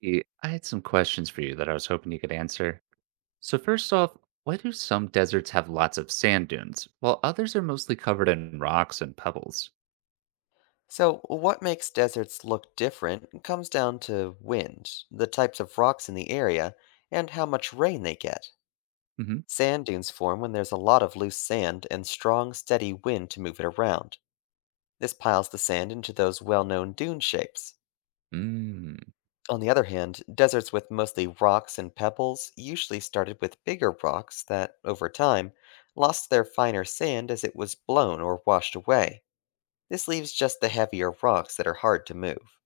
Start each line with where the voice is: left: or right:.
right: Hey, I had some questions for you that I was hoping you could answer. So, first off, why do some deserts have lots of sand dunes while others are mostly covered in rocks and pebbles?
left: So, what makes deserts look different comes down to wind, the types of rocks in the area, and how much rain they get.
right: hmm
left: Sand dunes form when there's a lot of loose sand and strong, steady wind to move it around. This piles the sand into those well known dune shapes.
right: Mm.
left: On the other hand, deserts with mostly rocks and pebbles usually started with bigger rocks that, over time, lost their finer sand as it was blown or washed away. This leaves just the heavier rocks that are hard to move.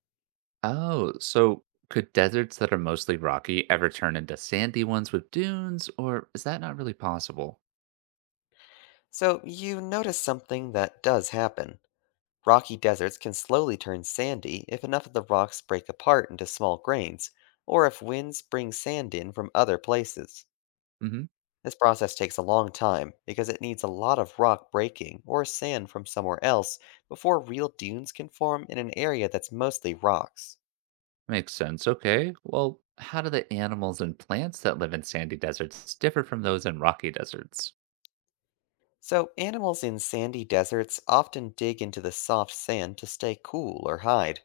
right: Oh, so could deserts that are mostly rocky ever turn into sandy ones with dunes, or is that not really possible?
left: So, you notice something that does happen. Rocky deserts can slowly turn sandy if enough of the rocks break apart into small grains, or if winds bring sand in from other places.
right: hmm
left: This process takes a long time because it needs a lot of rock breaking or sand from somewhere else before real dunes can form in an area that's mostly rocks.
right: Makes sense. Okay. Well, how do the animals and plants that live in sandy deserts differ from those in rocky deserts?
left: So, animals in sandy deserts often dig into the soft sand to stay cool or hide,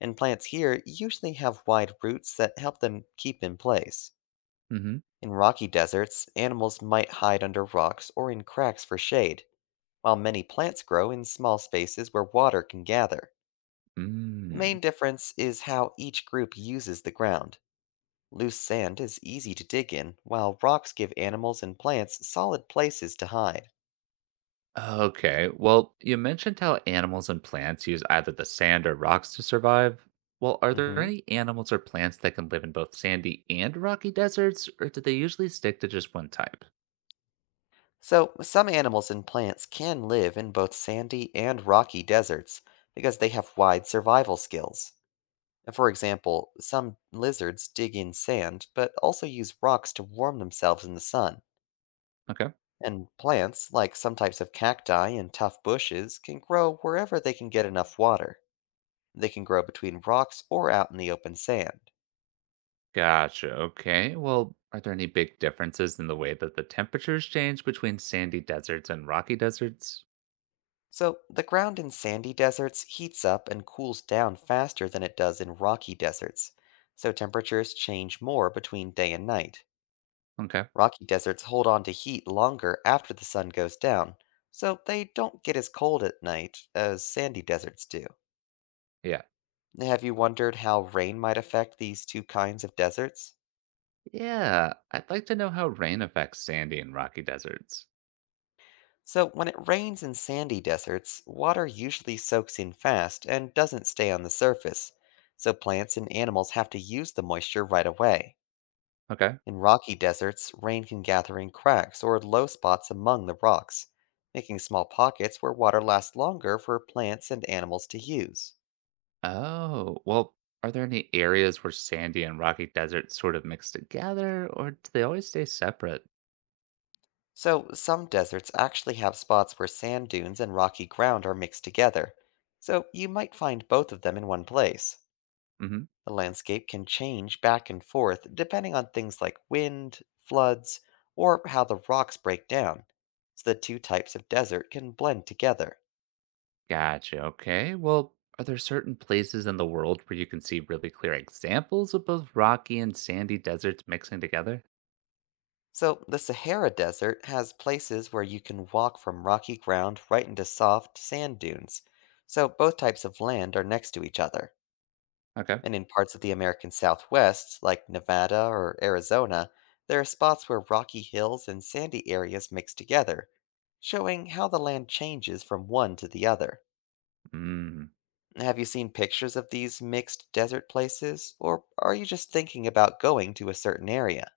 left: and plants here usually have wide roots that help them keep in place.
right: hmm
left: In rocky deserts, animals might hide under rocks or in cracks for shade, while many plants grow in small spaces where water can gather. The
right: Mm.
left: main difference is how each group uses the ground. Loose sand is easy to dig in, while rocks give animals and plants solid places to hide.
right: Okay. Well, you mentioned how animals and plants use either the sand or rocks to survive. Well, are there
left: Hmm.
right: any animals or plants that can live in both sandy and rocky deserts, or do they usually stick to just one type?
left: So, some animals and plants can live in both sandy and rocky deserts because they have wide survival skills. For example, some lizards dig in sand but also use rocks to warm themselves in the sun.
right: Okay.
left: And plants, like some types of cacti and tough bushes, can grow wherever they can get enough water. They can grow between rocks or out in the open sand.
right: Gotcha. Okay. Well, are there any big differences in the way that the temperatures change between sandy deserts and rocky deserts?
left: So, the ground in sandy deserts heats up and cools down faster than it does in rocky deserts, so temperatures change more between day and night.
right: Okay.
left: Rocky deserts hold on to heat longer after the sun goes down, so they don't get as cold at night as sandy deserts do.
right: Yeah.
left: Have you wondered how rain might affect these two kinds of deserts?
right: Yeah, I'd like to know how rain affects sandy and rocky deserts.
left: So, when it rains in sandy deserts, water usually soaks in fast and doesn't stay on the surface, so plants and animals have to use the moisture right away.
right: Okay.
left: In rocky deserts, rain can gather in cracks or low spots among the rocks, making small pockets where water lasts longer for plants and animals to use.
right: Oh, well, are there any areas where sandy and rocky deserts sort of mix together, or do they always stay separate?
left: So, some deserts actually have spots where sand dunes and rocky ground are mixed together, so you might find both of them in one place.
right: hmm
left: The landscape can change back and forth depending on things like wind, floods, or how the rocks break down, so the two types of desert can blend together.
right: Gotcha. Okay. Well, are there certain places in the world where you can see really clear examples of both rocky and sandy deserts mixing together?
left: So, the Sahara Desert has places where you can walk from rocky ground right into soft sand dunes. So, both types of land are next to each other.
right: Okay.
left: And in parts of the American Southwest, like Nevada or Arizona, there are spots where rocky hills and sandy areas mix together, showing how the land changes from one to the other.
right: Mm.
left: Have you seen pictures of these mixed desert places, or are you just thinking about going to a certain area?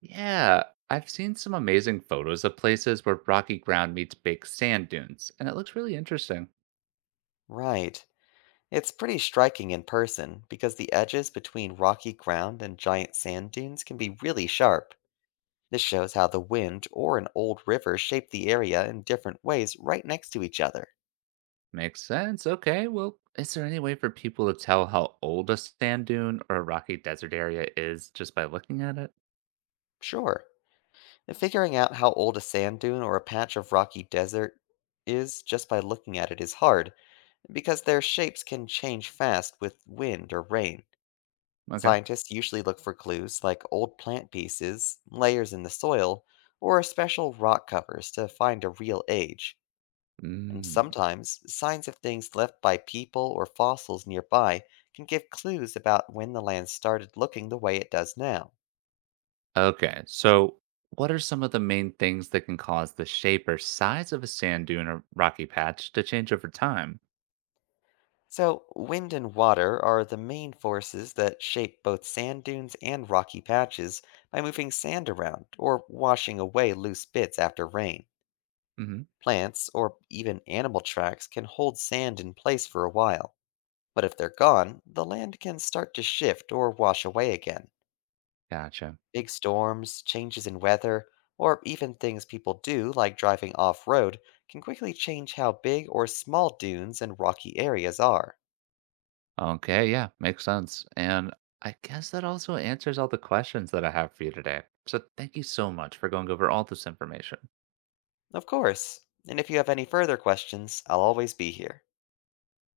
right: Yeah, I've seen some amazing photos of places where rocky ground meets big sand dunes, and it looks really interesting.
left: Right. It's pretty striking in person because the edges between rocky ground and giant sand dunes can be really sharp. This shows how the wind or an old river shaped the area in different ways right next to each other.
right: Makes sense. Okay. Well, is there any way for people to tell how old a sand dune or a rocky desert area is just by looking at it?
left: Sure, and figuring out how old a sand dune or a patch of rocky desert is just by looking at it is hard because their shapes can change fast with wind or rain.
right: Okay.
left: Scientists usually look for clues like old plant pieces, layers in the soil, or special rock covers to find a real age. And
right: Mm.
left: sometimes, signs of things left by people or fossils nearby can give clues about when the land started looking the way it does now.
right: Okay. So, what are some of the main things that can cause the shape or size of a sand dune or rocky patch to change over time?
left: So, wind and water are the main forces that shape both sand dunes and rocky patches by moving sand around or washing away loose bits after rain.
right: hmm
left: Plants, or even animal tracks, can hold sand in place for a while, but if they're gone, the land can start to shift or wash away again.
right: Gotcha.
left: Big storms, changes in weather, or even things people do like driving off road can quickly change how big or small dunes and rocky areas are.
right: Okay. Yeah. Makes sense. And I guess that also answers all the questions that I have for you today. So, thank you so much for going over all this information.
left: Of course, and if you have any further questions, I'll always be here.